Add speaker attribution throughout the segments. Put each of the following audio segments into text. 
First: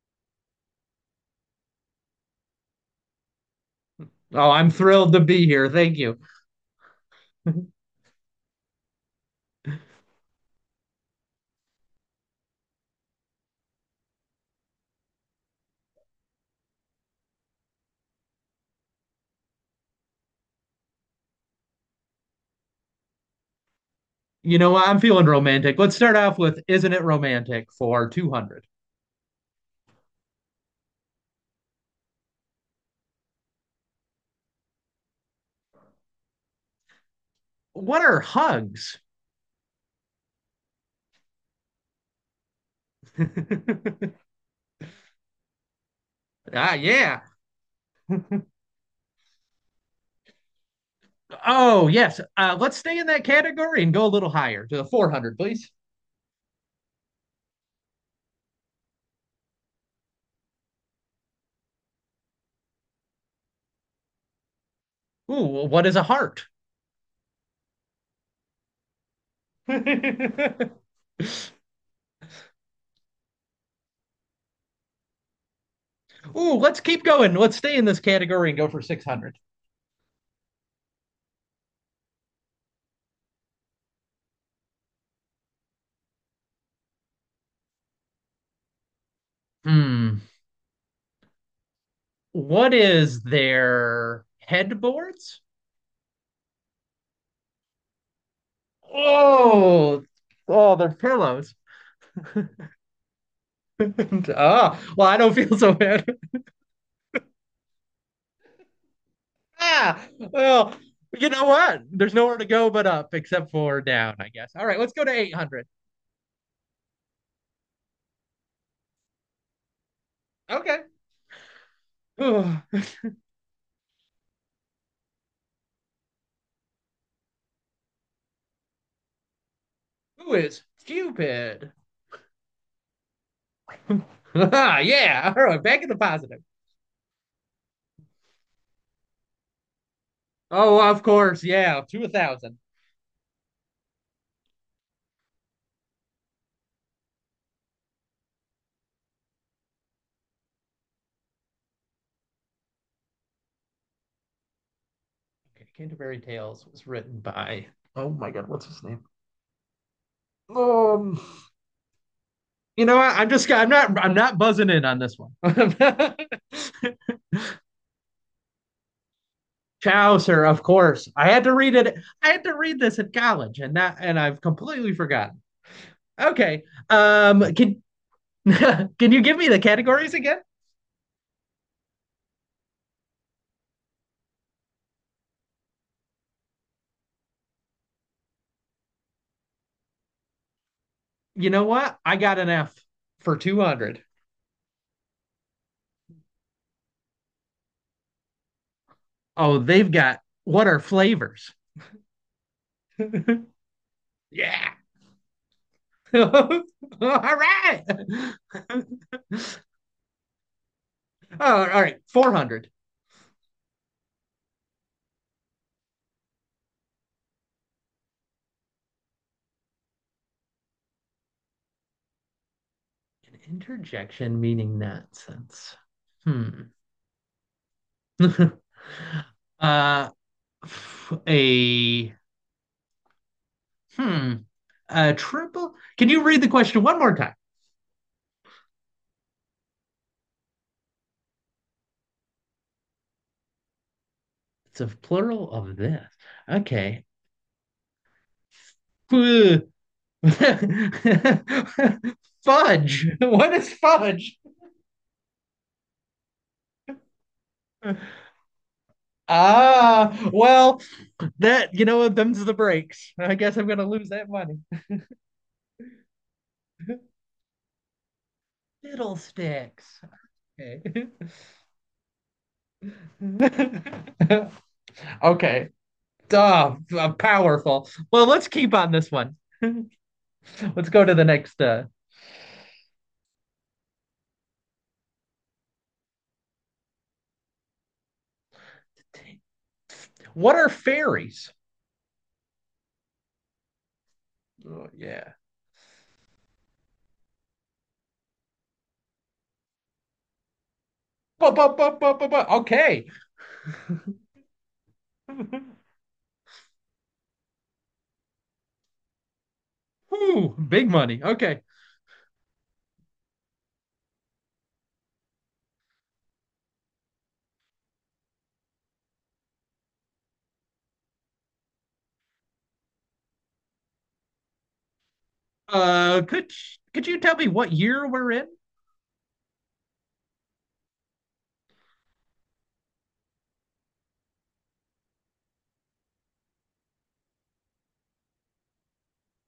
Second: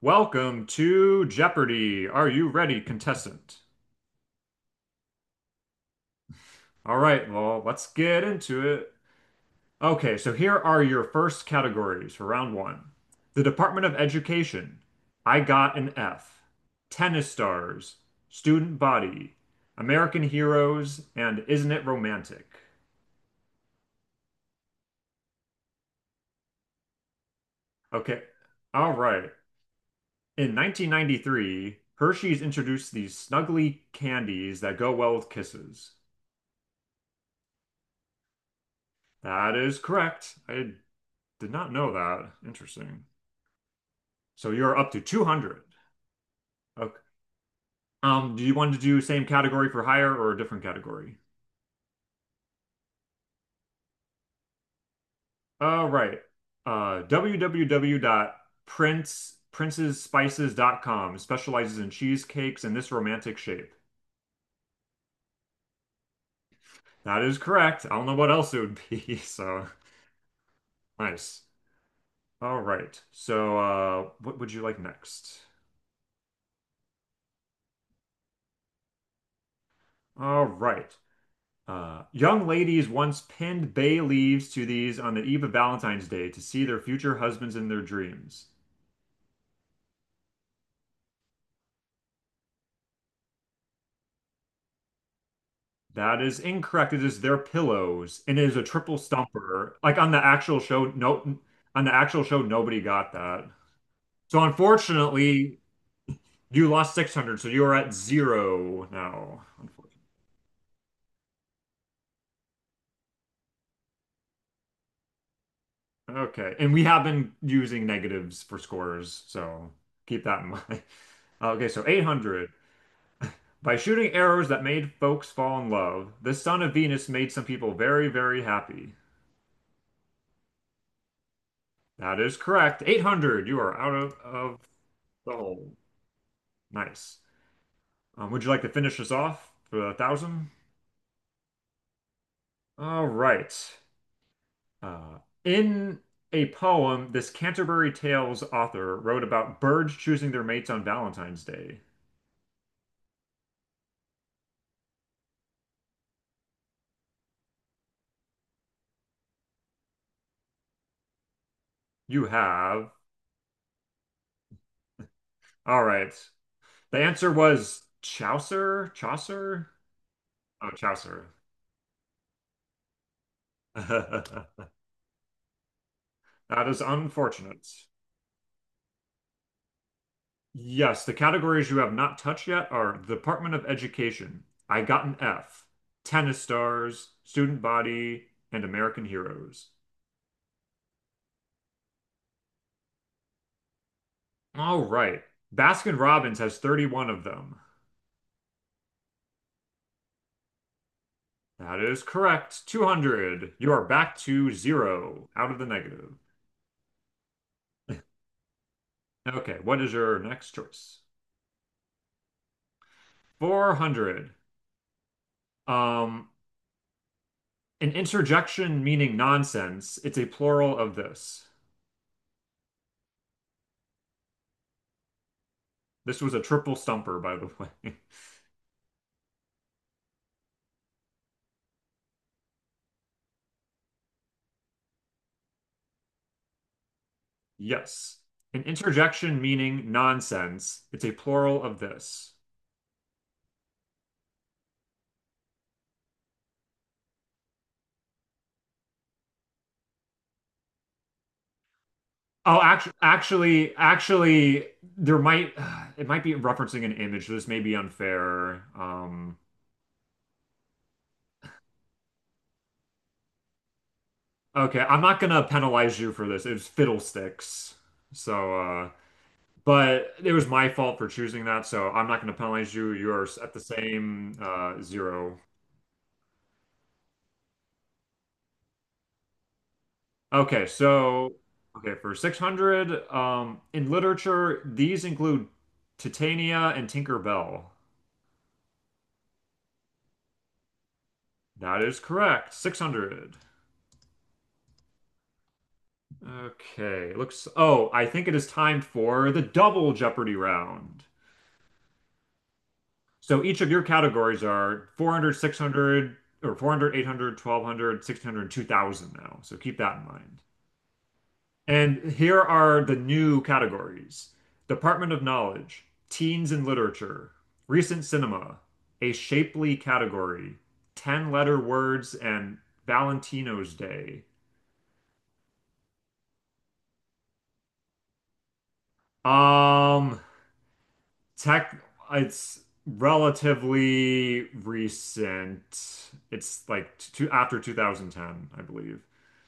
Speaker 1: Welcome to Jeopardy! Are you ready, contestant?
Speaker 2: Oh, I'm thrilled to be here. Thank you.
Speaker 1: All right, well, let's get into it. Okay, so here are your first categories for round one. The Department of Education. I got an F. Tennis stars. Student body. American heroes. And Isn't It Romantic?
Speaker 2: You know what? I'm feeling romantic. Let's start off with Isn't It Romantic for
Speaker 1: Okay,
Speaker 2: 200?
Speaker 1: all right. In 1993, Hershey's introduced these snuggly candies that go well with kisses.
Speaker 2: What are hugs?
Speaker 1: That is correct. I did not know that. Interesting. So you're up to 200. Okay.
Speaker 2: Yeah.
Speaker 1: Do you want to do same category for higher or a different category?
Speaker 2: Oh, yes. Let's stay in that category and go a little higher to the 400, please.
Speaker 1: Right. Www.princesspices.com specializes in cheesecakes in this romantic shape.
Speaker 2: Ooh, what is a heart?
Speaker 1: That is correct. I don't know what else it would be. So
Speaker 2: Ooh,
Speaker 1: nice. All right. So, what would you like next?
Speaker 2: let's keep going. Let's stay in this category and go for 600.
Speaker 1: All right. Young ladies once pinned bay leaves to these on the eve of Valentine's Day to see their future husbands in their dreams.
Speaker 2: Hmm. What is their headboards?
Speaker 1: That is incorrect. It is their pillows, and it is a triple stumper. Like
Speaker 2: Oh,
Speaker 1: on the actual
Speaker 2: oh,
Speaker 1: show,
Speaker 2: they're
Speaker 1: no,
Speaker 2: pillows.
Speaker 1: on the actual show, nobody got that. So
Speaker 2: Ah, well, I don't feel
Speaker 1: unfortunately,
Speaker 2: so bad.
Speaker 1: you lost 600, so you're at zero now, unfortunately.
Speaker 2: Well, you know what? There's nowhere to go but up except for down, I guess. All right, let's go to 800.
Speaker 1: Okay, and we have been using negatives for scores, so keep that in mind.
Speaker 2: Okay.
Speaker 1: Okay, so 800.
Speaker 2: Ugh.
Speaker 1: By shooting arrows that made folks fall in love, the son of Venus made some people very, very happy.
Speaker 2: Who is stupid?
Speaker 1: That is correct. 800. You are out of, of
Speaker 2: Yeah.
Speaker 1: the
Speaker 2: All right,
Speaker 1: hole.
Speaker 2: back in the positive.
Speaker 1: Nice. Would you like to finish this off for a thousand?
Speaker 2: Oh, of course. Yeah, to 1,000.
Speaker 1: All right. Uh, in a poem, this Canterbury Tales author wrote about birds choosing their mates on Valentine's Day.
Speaker 2: Okay, Canterbury Tales was written by. Oh my God, what's his name? Um,
Speaker 1: You
Speaker 2: you
Speaker 1: have.
Speaker 2: know what? I'm not buzzing in on this one.
Speaker 1: All right. The answer was Chaucer? Chaucer?
Speaker 2: Chaucer, of
Speaker 1: Oh,
Speaker 2: course. I
Speaker 1: Chaucer.
Speaker 2: had to read it. I had to read this at college, and that and I've completely forgotten. Okay.
Speaker 1: That is unfortunate.
Speaker 2: Can can you give me the categories again?
Speaker 1: Yes, the categories you have not touched yet are Department of Education, I Got an F, Tennis Stars, Student Body, and American Heroes.
Speaker 2: You know what? I got an F for 200.
Speaker 1: All right. Baskin-Robbins has 31 of them.
Speaker 2: Oh, they've got what are flavors?
Speaker 1: That is correct. 200. You are back to
Speaker 2: Yeah.
Speaker 1: zero, out of the negative.
Speaker 2: All right. Oh,
Speaker 1: Okay, what is your next choice?
Speaker 2: all right. 400.
Speaker 1: 400. Um, an interjection meaning nonsense. It's a plural of this.
Speaker 2: An interjection meaning nonsense.
Speaker 1: This was a
Speaker 2: Hmm.
Speaker 1: triple stumper, by the way.
Speaker 2: uh, A hmm. A triple? Can you read the question one more time?
Speaker 1: Yes. An interjection meaning nonsense. It's a plural of this.
Speaker 2: It's a plural of this. Okay. Fudge.
Speaker 1: Oh, actually,
Speaker 2: What is
Speaker 1: actually,
Speaker 2: fudge?
Speaker 1: actually, there might it might be referencing an image. This may be unfair.
Speaker 2: Ah, well, that you know what? Them's the breaks. I guess I'm gonna lose that money.
Speaker 1: Okay, I'm not gonna penalize you for this. It was fiddlesticks. So,
Speaker 2: Fiddlesticks.
Speaker 1: but it was my
Speaker 2: Okay.
Speaker 1: fault for choosing that. So I'm not gonna penalize you. You are at the same zero.
Speaker 2: Okay. Duh, powerful. Well, let's keep on this one.
Speaker 1: Okay,
Speaker 2: Let's go to the
Speaker 1: so
Speaker 2: next.
Speaker 1: okay, for 600, in literature, these include Titania and Tinker Bell.
Speaker 2: What are fairies?
Speaker 1: That is correct. 600.
Speaker 2: Oh, yeah.
Speaker 1: Okay, I think it is time for the double Jeopardy round.
Speaker 2: Ba, ba, ba, ba, ba, ba. Okay.
Speaker 1: So each of your categories are 400, six hundred, or 400, now. So keep that in mind.
Speaker 2: Ooh, big money. Okay.
Speaker 1: And here are the new categories: Department of Knowledge, Teens and Literature, Recent Cinema, A Shapely Category, 10 Letter Words, and Valentino's Day.
Speaker 2: Uh, could could you tell me what year we're in?
Speaker 1: Um, tech, it's relatively recent. It's like after 2010, I believe.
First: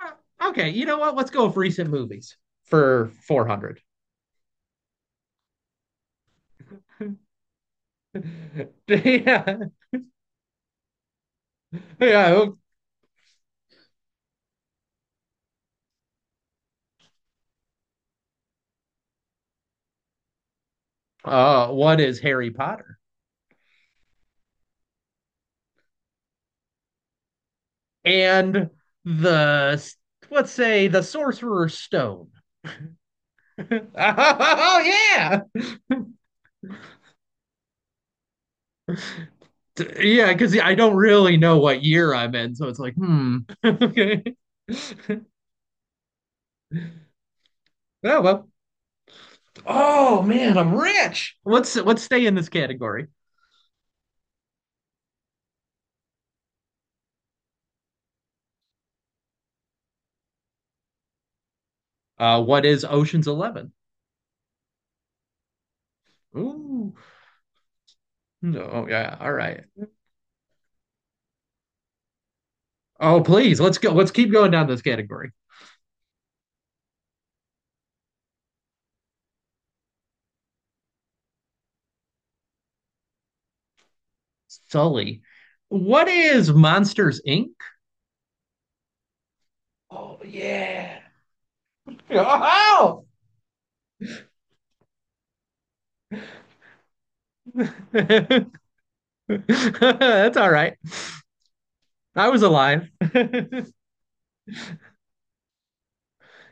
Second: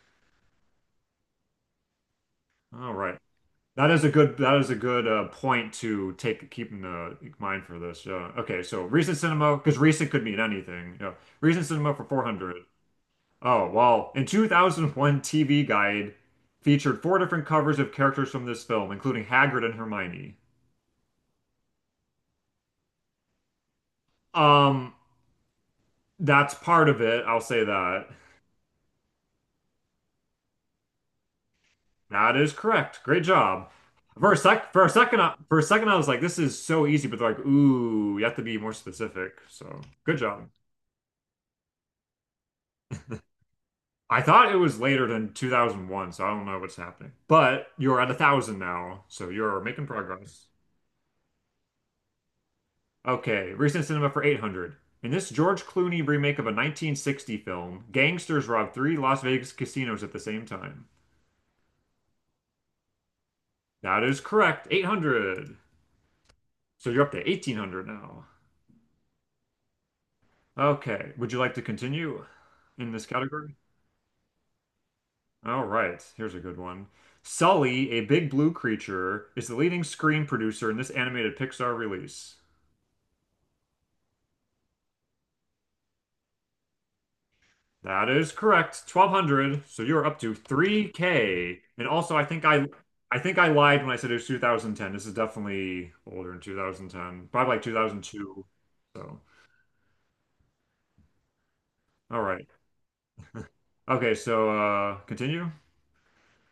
Speaker 2: Okay, you know what? Let's go with recent movies
Speaker 1: All
Speaker 2: for
Speaker 1: right.
Speaker 2: 400.
Speaker 1: That is a good point to take keep in the mind for this. Okay, so recent cinema
Speaker 2: Yeah.
Speaker 1: because recent could mean anything. Yeah, recent cinema for
Speaker 2: Yeah.
Speaker 1: 400. Oh, well, in 2001 TV Guide featured four different covers of characters from this film, including Hagrid and Hermione.
Speaker 2: One Harry Potter
Speaker 1: Um, that's part of it. I'll say that.
Speaker 2: and the, let's say, the Sorcerer's Stone.
Speaker 1: That is correct. Great job. For a
Speaker 2: Oh
Speaker 1: sec,
Speaker 2: oh
Speaker 1: for a second,
Speaker 2: yeah.
Speaker 1: I was like, this is so easy, but they're like, ooh, you have to be more specific. So, good
Speaker 2: Yeah,
Speaker 1: job.
Speaker 2: because I don't really know what year I'm in, so it's like, hmm.
Speaker 1: I
Speaker 2: Okay.
Speaker 1: thought it was later than 2001, so I don't know what's happening. But you're at
Speaker 2: Oh well.
Speaker 1: 1,000 now, so you're making
Speaker 2: Oh
Speaker 1: progress.
Speaker 2: man, I'm rich. Let's stay in this category.
Speaker 1: Okay, recent cinema for 800. In this George Clooney remake of a 1960 film, gangsters rob three Las Vegas casinos at the same time.
Speaker 2: What is Ocean's Eleven?
Speaker 1: That is correct, 800. So
Speaker 2: Ooh,
Speaker 1: you're up to 1,800 now.
Speaker 2: no, oh, yeah, all right.
Speaker 1: Okay, would you like to continue in this
Speaker 2: Oh,
Speaker 1: category?
Speaker 2: please, let's go. Let's keep going down this category.
Speaker 1: All right, here's a good one. Sully, a big blue creature, is the leading screen producer in this animated Pixar release.
Speaker 2: Sully. What is Monsters Inc?
Speaker 1: That is correct. 1,200. So you're up
Speaker 2: Oh
Speaker 1: to
Speaker 2: yeah.
Speaker 1: 3K. And also I think I
Speaker 2: Oh,
Speaker 1: I think I lied when I said it was 2010. This is definitely older than 2010. Probably like 2002.
Speaker 2: that's
Speaker 1: So,
Speaker 2: all right.
Speaker 1: all
Speaker 2: I was
Speaker 1: right.
Speaker 2: alive.
Speaker 1: Okay, so continue.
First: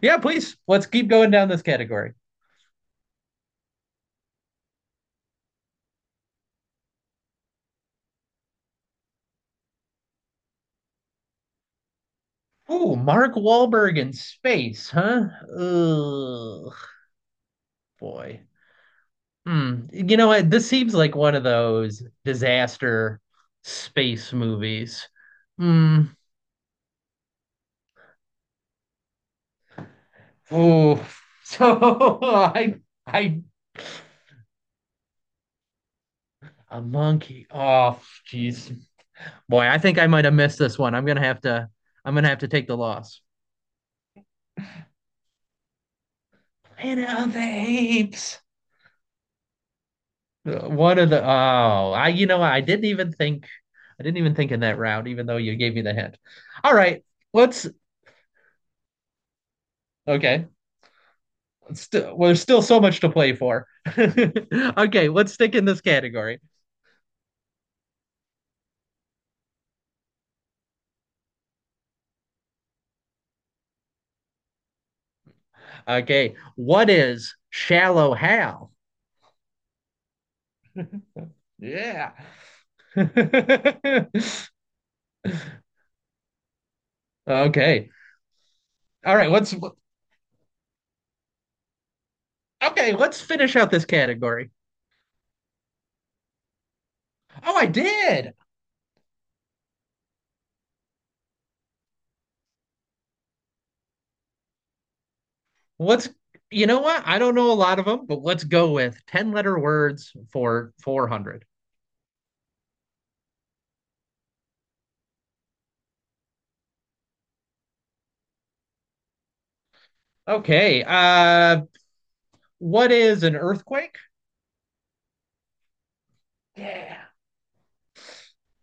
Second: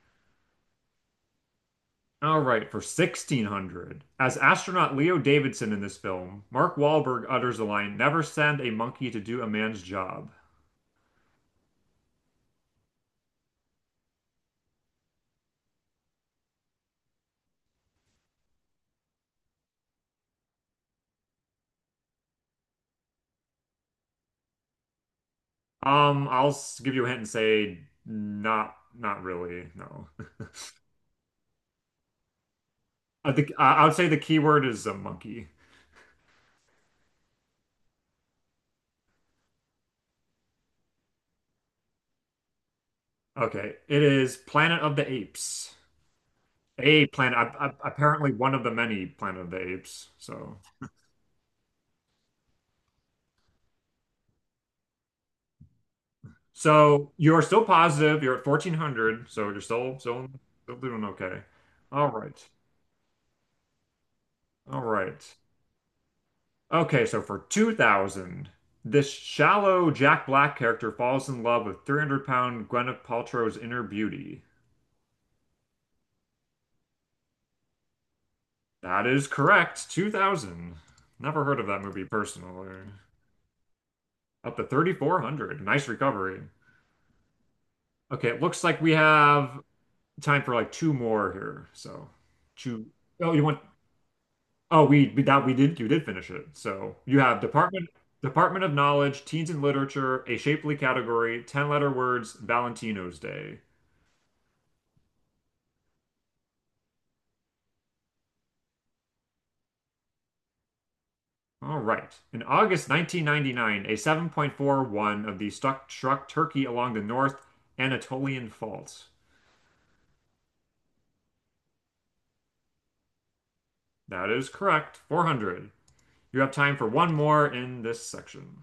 Speaker 2: Yeah, please. Let's keep going down this category.
Speaker 1: All right, for 1,600. As astronaut Leo Davidson in this film, Mark Wahlberg utters the line, "Never send a monkey to do a man's job."
Speaker 2: Ooh, Mark Wahlberg in space, huh? Ugh, boy. Hmm. You know what? This seems like one of those disaster space movies. Hmm.
Speaker 1: Give you a hint and say not really. No.
Speaker 2: Oh, so
Speaker 1: I
Speaker 2: I,
Speaker 1: think I I would say the key word is a monkey.
Speaker 2: a monkey. Oh, jeez. Boy, I think I might have missed this one. I'm gonna have to take the loss.
Speaker 1: Okay, it is Planet of the Apes. A
Speaker 2: Planet of
Speaker 1: planet,
Speaker 2: the
Speaker 1: a- apparently
Speaker 2: Apes.
Speaker 1: one of the many Planet of the Apes. So,
Speaker 2: One of the, oh, I didn't even think in that round, even though you gave me the hint. All right,
Speaker 1: so you're still
Speaker 2: let's,
Speaker 1: positive. You're at 1,400, so you're still still,
Speaker 2: okay.
Speaker 1: still doing okay. All
Speaker 2: Still, well,
Speaker 1: right.
Speaker 2: there's still so much to play for.
Speaker 1: All
Speaker 2: Okay, let's
Speaker 1: right.
Speaker 2: stick in this category.
Speaker 1: Okay, so for 2000, this shallow Jack Black character falls in love with 300-pound Gwyneth Paltrow's inner beauty.
Speaker 2: Okay, what is shallow Hal?
Speaker 1: That is correct. 2000. Never heard of that movie
Speaker 2: Yeah.
Speaker 1: personally.
Speaker 2: Okay.
Speaker 1: Up to 3,400. Nice recovery.
Speaker 2: All
Speaker 1: Okay, it looks like we
Speaker 2: right, let's
Speaker 1: have time for like two more here. So, two.
Speaker 2: okay, let's
Speaker 1: Oh, you
Speaker 2: finish
Speaker 1: want
Speaker 2: out this category.
Speaker 1: oh we that we did you did finish it. So you have
Speaker 2: Oh, I
Speaker 1: Department
Speaker 2: did.
Speaker 1: Department of Knowledge, Teens and Literature, a shapely category, 10 letter words, Valentino's Day.
Speaker 2: Let's You know what? I don't know a lot of them, but let's go with 10 letter words for 400.
Speaker 1: All right. In August 1999, a 7.41 of the stuck struck Turkey along the North Anatolian Fault.
Speaker 2: Okay. What is an earthquake?
Speaker 1: That is correct. 400. You have time for
Speaker 2: Yeah.
Speaker 1: one more in this section.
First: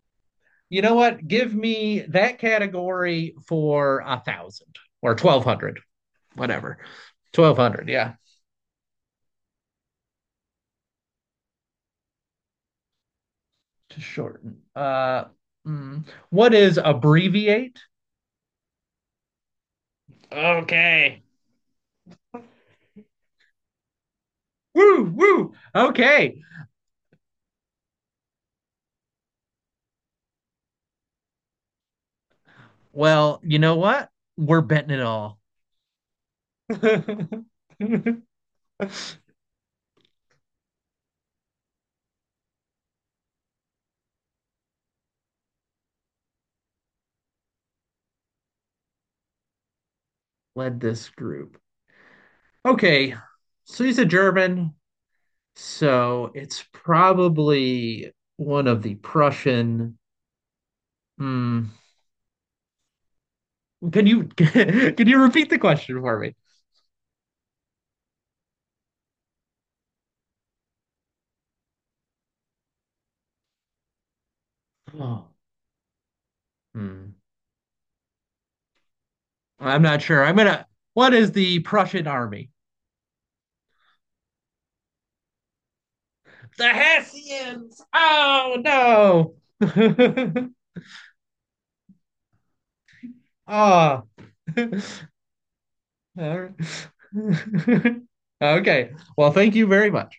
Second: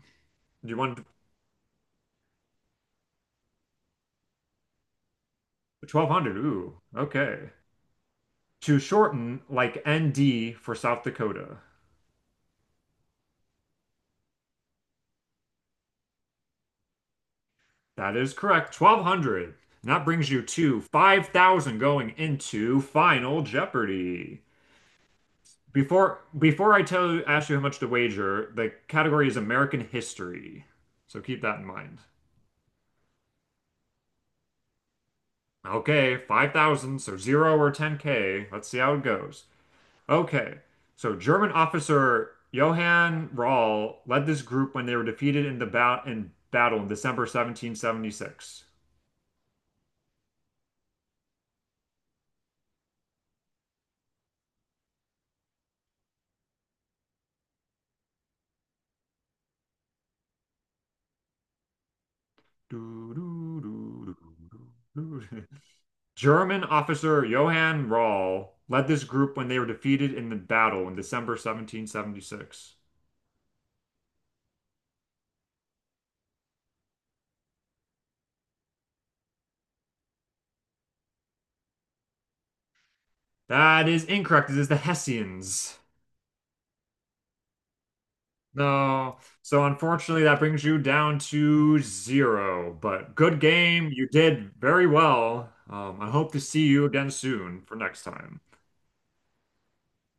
Speaker 1: Do you
Speaker 2: You know
Speaker 1: want
Speaker 2: what? Give me that category for 1,000 or 1,200,
Speaker 1: 1,200?
Speaker 2: whatever.
Speaker 1: Ooh, okay.
Speaker 2: Twelve hundred, yeah.
Speaker 1: To shorten, like ND for South Dakota.
Speaker 2: To shorten. Mm, what is abbreviate?
Speaker 1: That is correct. 1,200. And that brings you to
Speaker 2: Okay.
Speaker 1: 5,000 going into Final Jeopardy.
Speaker 2: Woo, woo.
Speaker 1: Before
Speaker 2: Okay.
Speaker 1: before I ask you how much to wager, the category is American history. So keep that in mind.
Speaker 2: Well, you know what? We're betting it all.
Speaker 1: Okay, 5,000, so 0 or 10K. Let's see how it goes. Okay. So German officer Johann Rall led this group when they were defeated in battle in December 1776.
Speaker 2: Led this group. Okay. So he's a German. So it's probably one of the Prussian. Hmm.
Speaker 1: Do, do,
Speaker 2: Can
Speaker 1: do,
Speaker 2: you can you
Speaker 1: do, do,
Speaker 2: repeat the question for me?
Speaker 1: German officer Johann Rall led this group when they were defeated in the battle in December 1776.
Speaker 2: Oh. Hmm. I'm not sure. I'm gonna. What is the Prussian army?
Speaker 1: That is incorrect. It is the Hessians.
Speaker 2: The Hessians. Oh
Speaker 1: No.
Speaker 2: no.
Speaker 1: So, unfortunately, that brings you down to zero. But good game.
Speaker 2: Ah.
Speaker 1: You did
Speaker 2: All
Speaker 1: very well. I hope to
Speaker 2: right.
Speaker 1: see you again soon for next time.
Speaker 2: Okay. Well, thank you very much.